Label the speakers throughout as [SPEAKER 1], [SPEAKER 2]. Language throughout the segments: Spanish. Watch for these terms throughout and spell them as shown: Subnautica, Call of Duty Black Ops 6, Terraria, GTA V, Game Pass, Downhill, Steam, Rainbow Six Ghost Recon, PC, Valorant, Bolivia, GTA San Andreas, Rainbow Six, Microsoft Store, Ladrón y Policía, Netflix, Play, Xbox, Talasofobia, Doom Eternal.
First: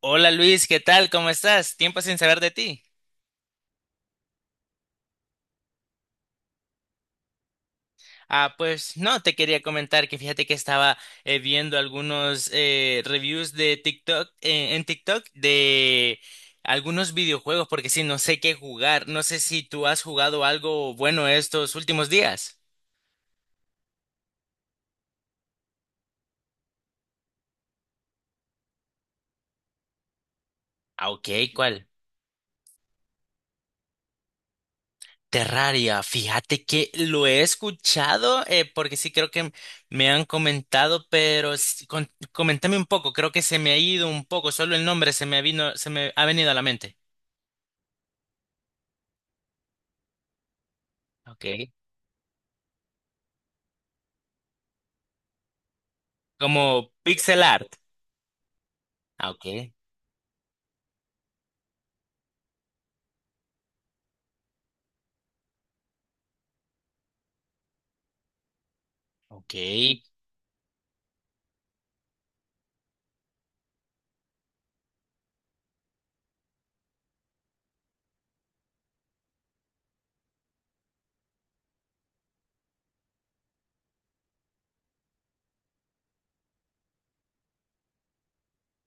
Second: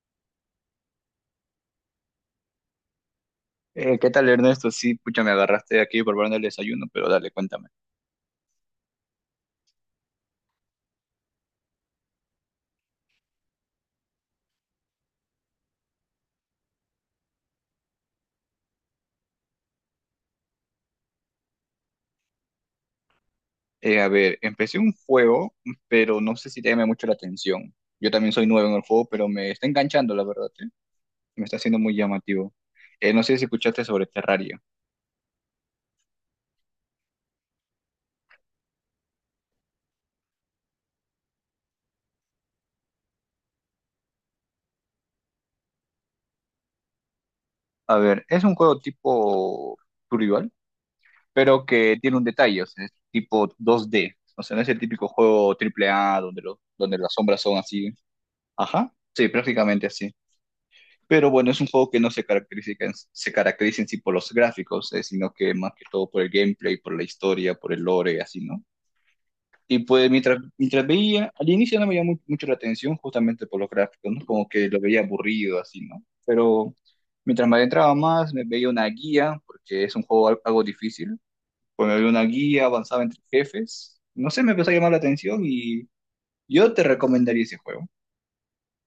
[SPEAKER 1] Hola Luis, ¿qué tal? ¿Cómo estás? Tiempo sin saber de ti.
[SPEAKER 2] ¿Qué tal, Ernesto? Sí, pucha, me agarraste aquí por preparando el desayuno, pero dale, cuéntame.
[SPEAKER 1] Ah, pues no, te quería comentar que fíjate que estaba viendo algunos reviews de TikTok en TikTok de algunos videojuegos porque sí, no sé qué jugar. No sé si tú has jugado algo bueno estos últimos días.
[SPEAKER 2] A ver, empecé un juego, pero no sé si te llama mucho la atención. Yo también soy nuevo en el juego, pero me está enganchando, la verdad, ¿eh?
[SPEAKER 1] Ah, ok,
[SPEAKER 2] Me está haciendo
[SPEAKER 1] ¿cuál?
[SPEAKER 2] muy llamativo. No sé si escuchaste sobre Terraria.
[SPEAKER 1] Terraria, fíjate que lo he escuchado, porque sí creo que me han comentado, pero coméntame un poco, creo que se me ha ido un poco, solo el nombre se me vino, se me ha venido a la mente.
[SPEAKER 2] A ver, es un juego tipo survival, pero
[SPEAKER 1] Okay.
[SPEAKER 2] que tiene un detalle, o sea, es tipo 2D. O sea, no es el típico juego AAA donde, los
[SPEAKER 1] Como
[SPEAKER 2] donde las sombras
[SPEAKER 1] pixel
[SPEAKER 2] son
[SPEAKER 1] art.
[SPEAKER 2] así. Ajá, sí,
[SPEAKER 1] Ah, ok.
[SPEAKER 2] prácticamente así. Pero bueno, es un juego que no se caracteriza, se caracteriza en sí por los gráficos, sino que más que todo por el gameplay, por la historia, por el lore, así, ¿no?
[SPEAKER 1] Ok.
[SPEAKER 2] Y pues mientras veía, al inicio no me llamó mucho la atención justamente por los gráficos, ¿no? Como que lo veía aburrido, así, ¿no? Pero mientras me adentraba más, me veía una guía, porque es un juego algo difícil. Pues me veía una guía, avanzaba entre jefes. No sé, me empezó a llamar la atención y yo te recomendaría ese juego.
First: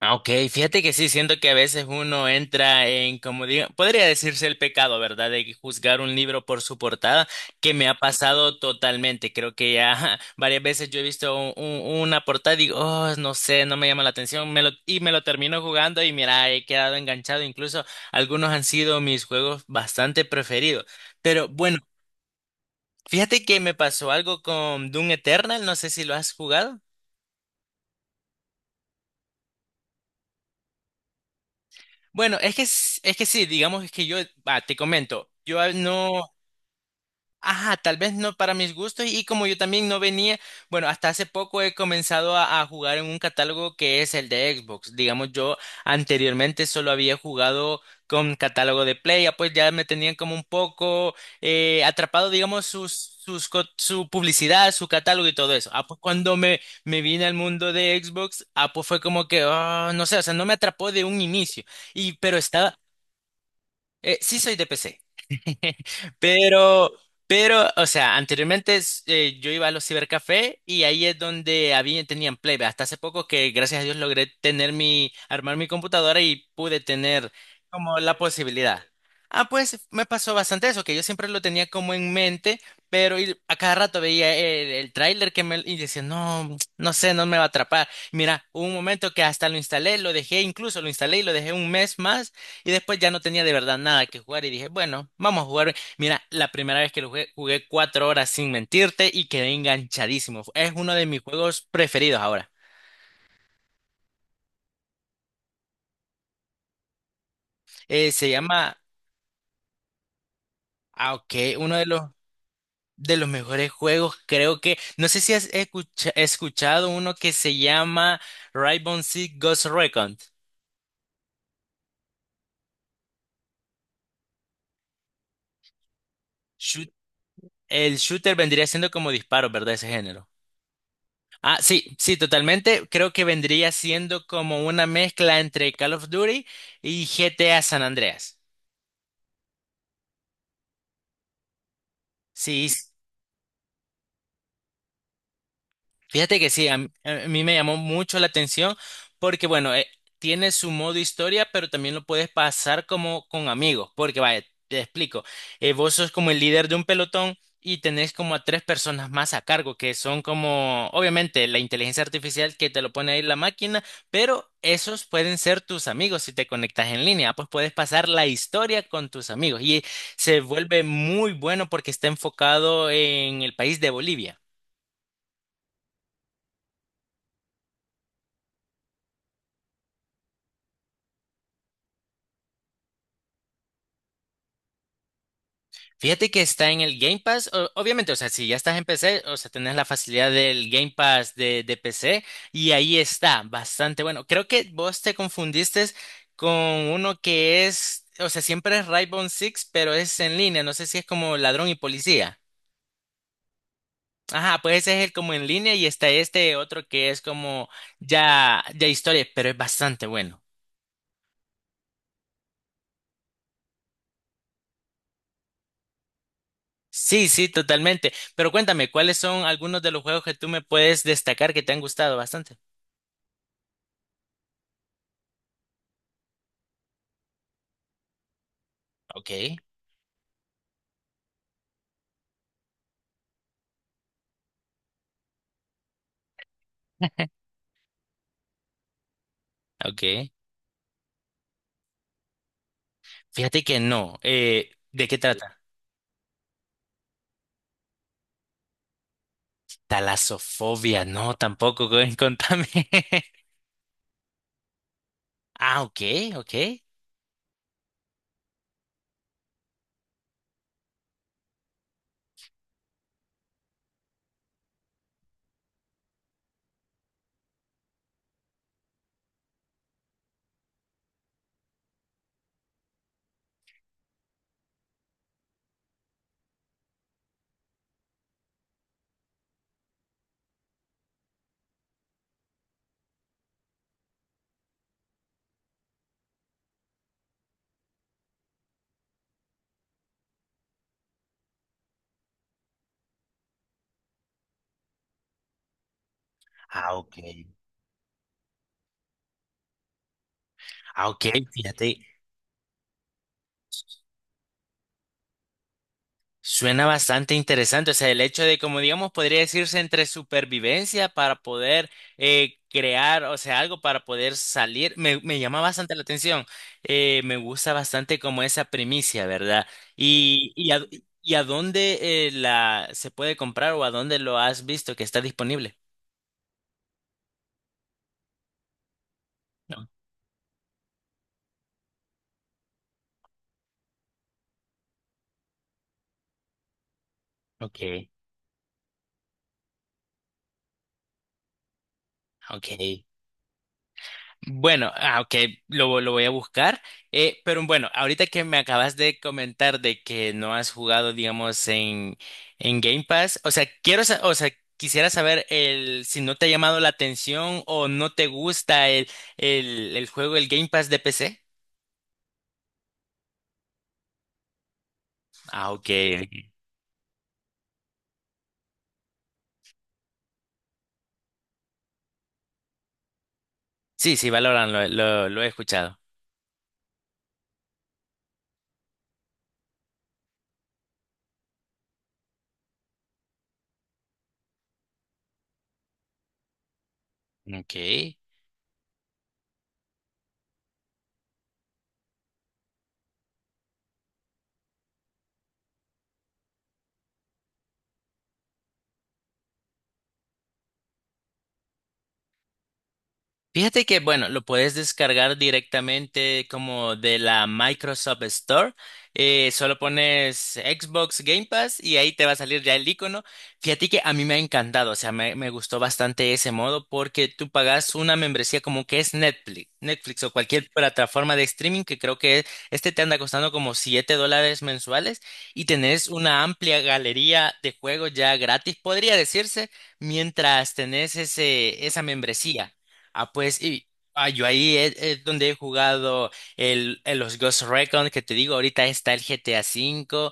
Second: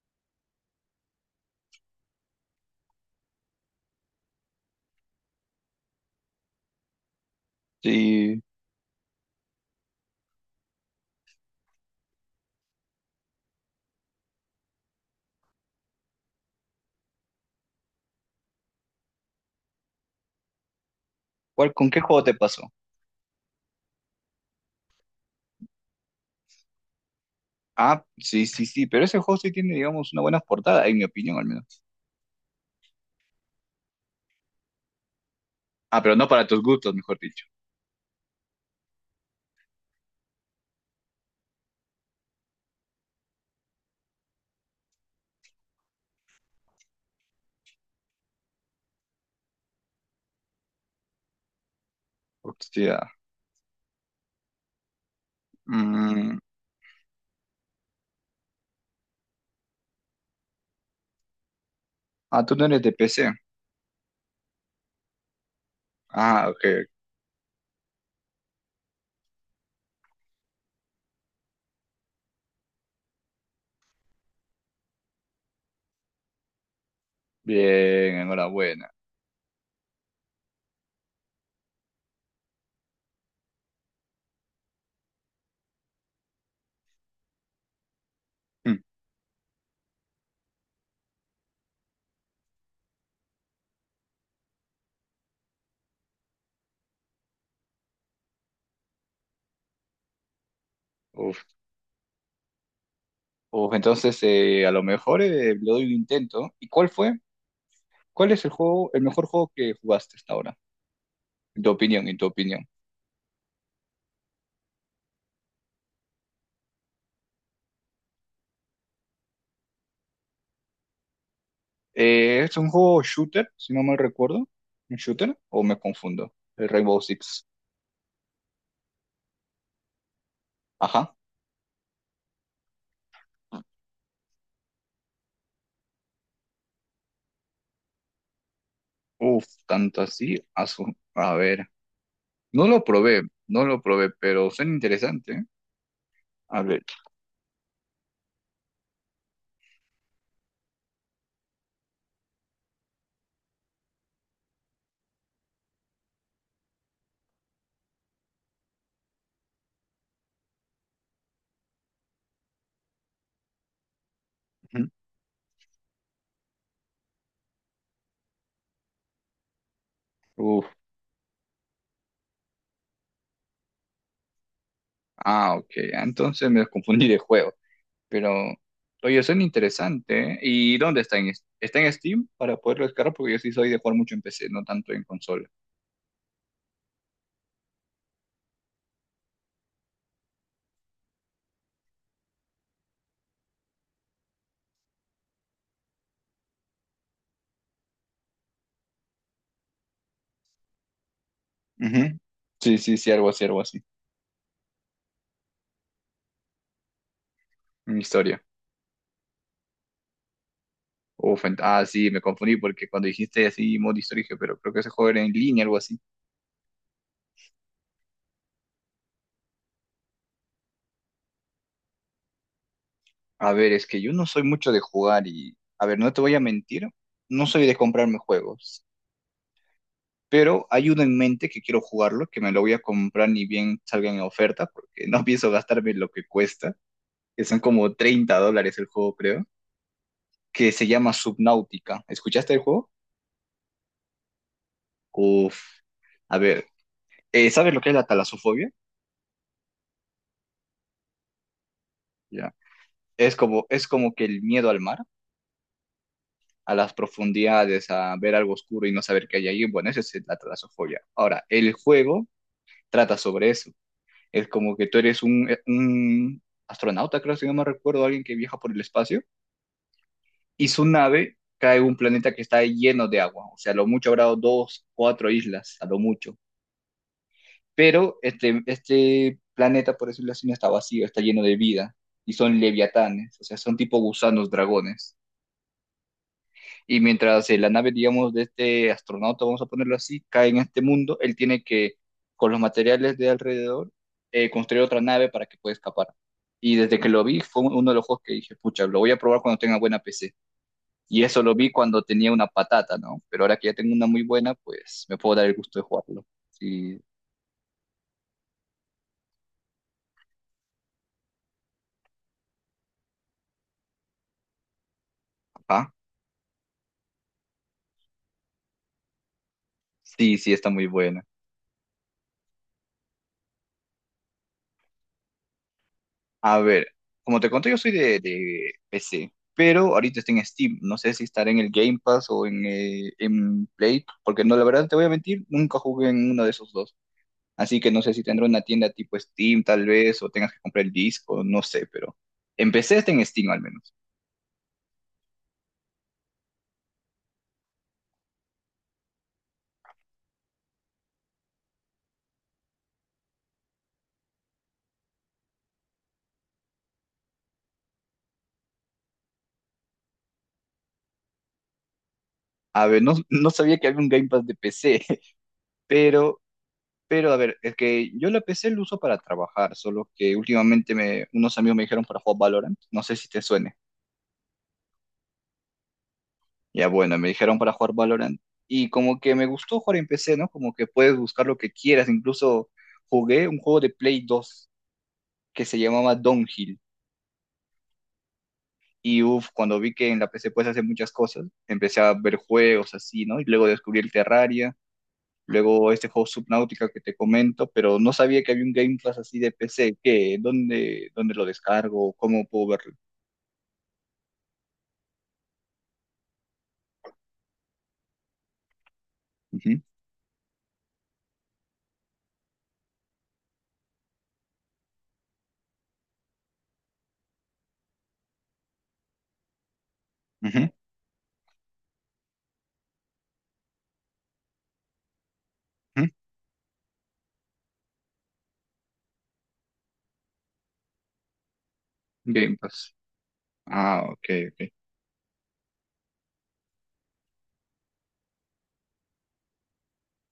[SPEAKER 1] Ah, ok, fíjate que sí, siento que a veces uno entra en, como digo, podría decirse el pecado, ¿verdad? De juzgar un libro por su portada, que me ha
[SPEAKER 2] Sí.
[SPEAKER 1] pasado totalmente. Creo que ya varias veces yo he visto una portada y digo, oh, no sé, no me llama la atención, me lo, y me lo termino jugando y mira, he quedado enganchado. Incluso algunos han sido mis juegos bastante preferidos. Pero
[SPEAKER 2] ¿Cuál,
[SPEAKER 1] bueno,
[SPEAKER 2] con qué juego te pasó?
[SPEAKER 1] fíjate que me pasó algo con Doom Eternal, no sé si lo has jugado.
[SPEAKER 2] Ah, sí, sí, sí, pero ese juego sí tiene, digamos, una buena portada, en mi opinión al menos.
[SPEAKER 1] Bueno, es que, es que sí, digamos es que yo, va, te comento, yo
[SPEAKER 2] Ah, pero
[SPEAKER 1] no,
[SPEAKER 2] no para tus gustos, mejor dicho.
[SPEAKER 1] ajá, tal vez no para mis gustos y como yo también no venía, bueno, hasta hace poco he comenzado a, jugar en un catálogo que es el de Xbox. Digamos, yo anteriormente solo había jugado con catálogo de Play, ya pues ya me tenían como un poco atrapado, digamos,
[SPEAKER 2] Hostia.
[SPEAKER 1] su publicidad, su catálogo y todo eso. Ah, pues cuando
[SPEAKER 2] Mm,
[SPEAKER 1] me vine al mundo de Xbox, ah, pues fue como que, ah, no sé, o sea, no me atrapó de un inicio. Y pero
[SPEAKER 2] ah, tú no
[SPEAKER 1] estaba,
[SPEAKER 2] eres de PC.
[SPEAKER 1] sí soy de PC,
[SPEAKER 2] Ah, ok.
[SPEAKER 1] pero, pero, o sea, anteriormente es, yo iba a los cibercafé y ahí es donde había, tenían play. Hasta hace poco que gracias a Dios logré tener mi, armar mi computadora y pude tener como
[SPEAKER 2] Bien,
[SPEAKER 1] la posibilidad.
[SPEAKER 2] enhorabuena.
[SPEAKER 1] Ah, pues me pasó bastante eso, que yo siempre lo tenía como en mente, pero y a cada rato veía el, tráiler que me y decía, no, no sé, no me va a atrapar. Mira, hubo un
[SPEAKER 2] Mm.
[SPEAKER 1] momento que hasta lo instalé, lo dejé, incluso lo instalé y lo dejé un mes más y después ya no tenía de verdad nada que jugar y dije, bueno, vamos a jugar. Mira, la primera vez que lo jugué, jugué 4 horas sin mentirte y quedé enganchadísimo. Es uno de mis
[SPEAKER 2] Uf.
[SPEAKER 1] juegos preferidos ahora.
[SPEAKER 2] Uf, entonces a lo mejor le doy un intento. ¿Y cuál fue?
[SPEAKER 1] Eh, se
[SPEAKER 2] ¿Cuál es el
[SPEAKER 1] llama,
[SPEAKER 2] juego, el mejor juego que jugaste hasta ahora?
[SPEAKER 1] ah, ok,
[SPEAKER 2] En tu
[SPEAKER 1] uno de los,
[SPEAKER 2] opinión, en tu opinión.
[SPEAKER 1] de los mejores juegos, creo que, no sé si escuchado uno que se llama Rainbow Six Ghost Recon.
[SPEAKER 2] ¿Es un juego shooter, si no mal recuerdo? ¿Un shooter? ¿O me confundo? El
[SPEAKER 1] Shoot-
[SPEAKER 2] Rainbow Six.
[SPEAKER 1] el shooter vendría siendo como disparos, ¿verdad? Ese género.
[SPEAKER 2] Ajá.
[SPEAKER 1] Ah, sí, sí, totalmente. Creo que vendría siendo como una mezcla entre Call of Duty y GTA San Andreas.
[SPEAKER 2] Uf, tanto así. A ver.
[SPEAKER 1] Sí,
[SPEAKER 2] No lo probé, no lo probé, pero suena interesante. ¿Eh?
[SPEAKER 1] fíjate que
[SPEAKER 2] A
[SPEAKER 1] sí, a
[SPEAKER 2] ver.
[SPEAKER 1] mí, a mí me llamó mucho la atención porque, bueno, tiene su modo historia, pero también lo puedes pasar como con amigos, porque, vaya, te explico, vos sos como el líder de un pelotón y tenés como a tres personas más a cargo, que son como, obviamente, la inteligencia artificial que te lo pone ahí la máquina, pero
[SPEAKER 2] Ujú.
[SPEAKER 1] esos pueden ser tus amigos si te conectas en línea, pues puedes pasar la historia con tus amigos y se
[SPEAKER 2] Uf,
[SPEAKER 1] vuelve muy bueno porque está enfocado en el país de Bolivia.
[SPEAKER 2] ah, ok. Entonces me confundí de juego. Pero, oye, suena interesante. ¿Eh? ¿Y dónde está está en Steam para poderlo descargar? Porque yo sí soy de jugar mucho en PC, no tanto en consola.
[SPEAKER 1] Fíjate que está en el Game Pass. O obviamente, o sea, si ya estás en PC, o sea, tenés la facilidad del Game Pass de PC y ahí está, bastante bueno. Creo que vos te confundiste con uno que es, o sea, siempre es Rainbow Six, pero es en línea. No sé si es como Ladrón y
[SPEAKER 2] Ujú.
[SPEAKER 1] Policía.
[SPEAKER 2] Sí, sí, sí, algo así, algo así.
[SPEAKER 1] Ajá, pues ese es el como en línea y está este otro que es como
[SPEAKER 2] En historia.
[SPEAKER 1] ya, ya historia, pero es bastante bueno.
[SPEAKER 2] Uf, ah, sí, me confundí porque cuando dijiste así modo historia, dije, pero creo que ese juego era en línea, algo así.
[SPEAKER 1] Sí, sí, totalmente. Pero cuéntame, ¿cuáles son algunos de los juegos que tú me puedes destacar que te han gustado bastante?
[SPEAKER 2] A ver, es que yo no soy mucho de jugar y, a ver, no te voy a mentir, no soy de comprarme juegos.
[SPEAKER 1] Ok.
[SPEAKER 2] Pero hay uno en mente que quiero jugarlo, que me lo voy a comprar ni bien salga en oferta, porque no pienso gastarme lo que cuesta, que son como $30 el juego, creo,
[SPEAKER 1] Okay.
[SPEAKER 2] que se llama Subnautica. ¿Escuchaste el juego?
[SPEAKER 1] Fíjate que no. ¿De qué
[SPEAKER 2] Uf,
[SPEAKER 1] trata?
[SPEAKER 2] a ver, ¿sabes lo que es la talasofobia?
[SPEAKER 1] Talasofobia, no, tampoco, güey,
[SPEAKER 2] Ya.
[SPEAKER 1] contame.
[SPEAKER 2] Es como que el miedo al mar,
[SPEAKER 1] Ah, ok, ok.
[SPEAKER 2] a las profundidades, a ver algo oscuro y no saber qué hay ahí. Bueno, esa es la talasofobia. Ahora, el juego trata sobre eso. Es como que tú eres un astronauta, creo, si no me recuerdo, alguien que viaja por el espacio y su nave cae en un planeta que está lleno de agua, o sea, a lo mucho habrá dos, cuatro islas, a lo mucho. Pero este planeta, por decirlo así, no está vacío, está lleno de vida y son leviatanes, o sea, son tipo gusanos, dragones. Y mientras la nave, digamos, de este astronauta, vamos a ponerlo así, cae en este mundo, él tiene que, con los materiales de alrededor, construir otra nave para que pueda escapar. Y
[SPEAKER 1] Ah,
[SPEAKER 2] desde que
[SPEAKER 1] ok.
[SPEAKER 2] lo vi, fue uno de los juegos que dije, pucha, lo voy a probar cuando tenga buena PC.
[SPEAKER 1] Ah,
[SPEAKER 2] Y
[SPEAKER 1] ok,
[SPEAKER 2] eso lo vi
[SPEAKER 1] fíjate.
[SPEAKER 2] cuando tenía una patata, ¿no? Pero ahora que ya tengo una muy buena, pues me puedo dar el gusto de jugarlo.
[SPEAKER 1] Suena
[SPEAKER 2] Sí,
[SPEAKER 1] bastante interesante, o sea, el hecho de, como digamos, podría decirse entre supervivencia para poder crear, o sea, algo para poder salir, me, llama bastante
[SPEAKER 2] ajá.
[SPEAKER 1] la atención. Me gusta bastante como esa primicia, ¿verdad?
[SPEAKER 2] Sí,
[SPEAKER 1] Y,
[SPEAKER 2] sí, está
[SPEAKER 1] y, a,
[SPEAKER 2] muy buena.
[SPEAKER 1] y a dónde la se puede comprar o a dónde lo has visto que está disponible.
[SPEAKER 2] A ver, como te conté, yo soy de, PC,
[SPEAKER 1] No.
[SPEAKER 2] pero ahorita está en Steam. No sé si estará en el Game Pass o en Play, porque no, la verdad te voy a mentir, nunca jugué en uno de esos dos.
[SPEAKER 1] Ok,
[SPEAKER 2] Así que no sé si tendrá una tienda tipo Steam, tal vez, o tengas que comprar el disco, no sé, pero
[SPEAKER 1] ok.
[SPEAKER 2] en PC está en Steam al menos.
[SPEAKER 1] Bueno, ah, ok, lo, voy a buscar. Pero bueno, ahorita que me acabas de comentar de que no has jugado, digamos, en Game Pass, o sea, quiero, o sea, quisiera saber si no te ha llamado la atención o no te gusta el, juego, el Game Pass de PC.
[SPEAKER 2] A ver, no, no sabía que había un Game Pass de PC,
[SPEAKER 1] Ah, ok.
[SPEAKER 2] pero Pero a ver, es que yo la PC la uso para trabajar, solo que últimamente unos amigos me dijeron para jugar Valorant, no sé si te suene.
[SPEAKER 1] Sí, sí, Valorant, lo he escuchado.
[SPEAKER 2] Ya bueno, me dijeron para jugar Valorant y como que me gustó jugar en PC, ¿no? Como que puedes buscar lo que quieras, incluso jugué un juego de Play 2 que se llamaba Downhill
[SPEAKER 1] Ok.
[SPEAKER 2] y uff, cuando vi que en la PC puedes hacer muchas cosas, empecé a ver juegos así, ¿no? Y luego descubrí el Terraria. Luego este juego Subnautica que te comento, pero no sabía que había un Game Pass así de PC. ¿Qué? ¿Dónde lo descargo? ¿Cómo puedo verlo?
[SPEAKER 1] Fíjate que, bueno, lo puedes descargar directamente como de la Microsoft Store. Solo
[SPEAKER 2] Ujú,
[SPEAKER 1] pones Xbox Game Pass y ahí te va a salir ya el icono. Fíjate que a mí me ha encantado, o sea, me gustó bastante ese modo porque tú pagas una membresía como que es Netflix, Netflix o
[SPEAKER 2] ujú,
[SPEAKER 1] cualquier plataforma de streaming que creo que este te anda costando como $7 mensuales y tenés
[SPEAKER 2] ujú.
[SPEAKER 1] una amplia galería de juegos ya gratis, podría decirse, mientras tenés ese, esa
[SPEAKER 2] Game
[SPEAKER 1] membresía.
[SPEAKER 2] Pass.
[SPEAKER 1] Ah, pues, y
[SPEAKER 2] Ah, ok,
[SPEAKER 1] ah, yo
[SPEAKER 2] ok.
[SPEAKER 1] ahí es, donde he jugado el, los Ghost Recon, que te digo, ahorita está el GTA V,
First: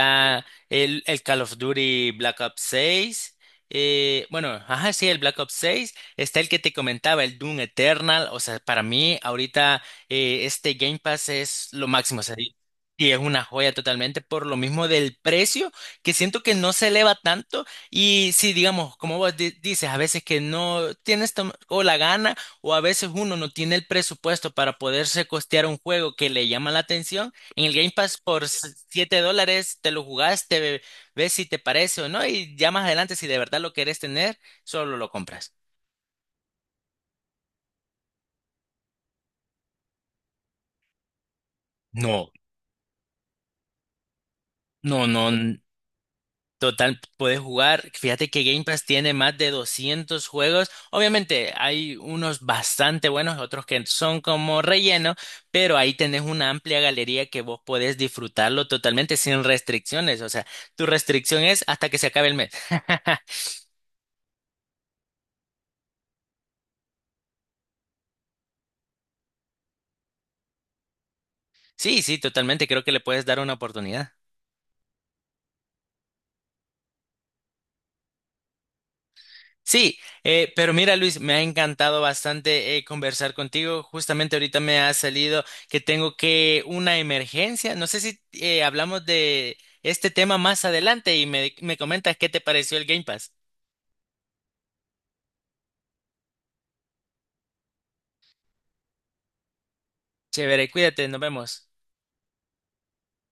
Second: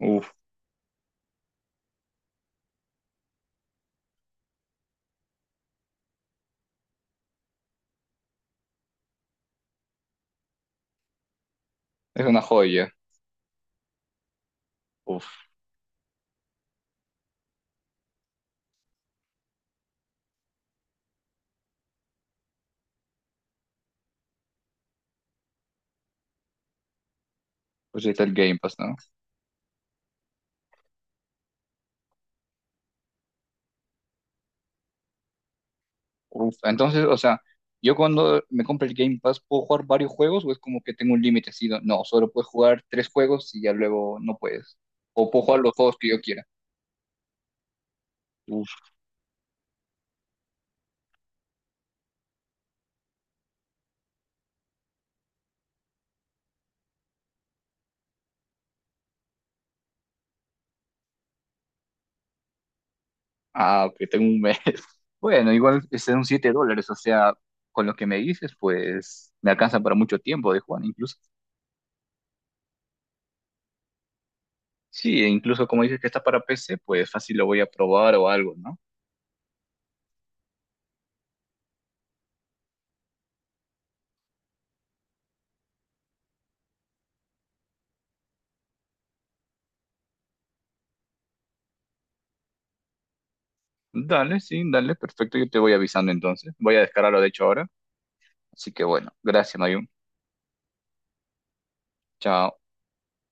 [SPEAKER 2] Uf,
[SPEAKER 1] el Call of Duty Black Ops 6, bueno, ajá, sí, el Black Ops 6, está el que te comentaba, el Doom Eternal, o sea, para mí ahorita este Game Pass es lo máximo, o
[SPEAKER 2] es
[SPEAKER 1] sea,
[SPEAKER 2] una
[SPEAKER 1] y
[SPEAKER 2] joya.
[SPEAKER 1] y es una joya totalmente por lo mismo del
[SPEAKER 2] Uf,
[SPEAKER 1] precio, que siento que no se eleva tanto. Y sí, digamos, como vos dices, a veces que no tienes o la gana o a veces uno no tiene el presupuesto para poderse costear un juego que le llama la atención. En el Game
[SPEAKER 2] pues ahí
[SPEAKER 1] Pass
[SPEAKER 2] está el
[SPEAKER 1] por
[SPEAKER 2] Game Pass, ¿no?
[SPEAKER 1] $7 te lo jugaste, ves si te parece o no y ya más adelante si de verdad lo querés tener, solo lo compras.
[SPEAKER 2] Uf, entonces, o sea, yo cuando me compro el Game Pass, ¿puedo jugar varios juegos o es como que tengo un límite así? No, no,
[SPEAKER 1] No,
[SPEAKER 2] solo puedes jugar tres juegos y ya luego no puedes.
[SPEAKER 1] no, no.
[SPEAKER 2] O puedo jugar los juegos que yo quiera.
[SPEAKER 1] Total, puedes jugar. Fíjate que Game Pass tiene más de 200 juegos. Obviamente hay unos bastante buenos, otros que son como relleno, pero ahí tenés una amplia galería que vos podés disfrutarlo totalmente sin restricciones. O sea, tu restricción es hasta que se acabe el mes.
[SPEAKER 2] Ah, ok, tengo un mes. Bueno, igual son $7, o sea, con lo que me dices, pues me alcanza para mucho tiempo de Juan, incluso.
[SPEAKER 1] Sí, sí, totalmente. Creo que le puedes dar una oportunidad.
[SPEAKER 2] Sí, e incluso como dices que está para PC, pues fácil lo voy a probar o algo, ¿no?
[SPEAKER 1] Sí, pero mira Luis, me ha encantado bastante conversar contigo. Justamente ahorita me ha salido que tengo que una emergencia. No sé si hablamos de este tema más adelante y me, comentas qué te pareció el Game Pass.
[SPEAKER 2] Dale, sí, dale, perfecto, yo te voy avisando entonces. Voy a descargarlo, de hecho, ahora. Así que bueno, gracias, Mayun.
[SPEAKER 1] Chévere, cuídate, nos vemos.
[SPEAKER 2] Chao.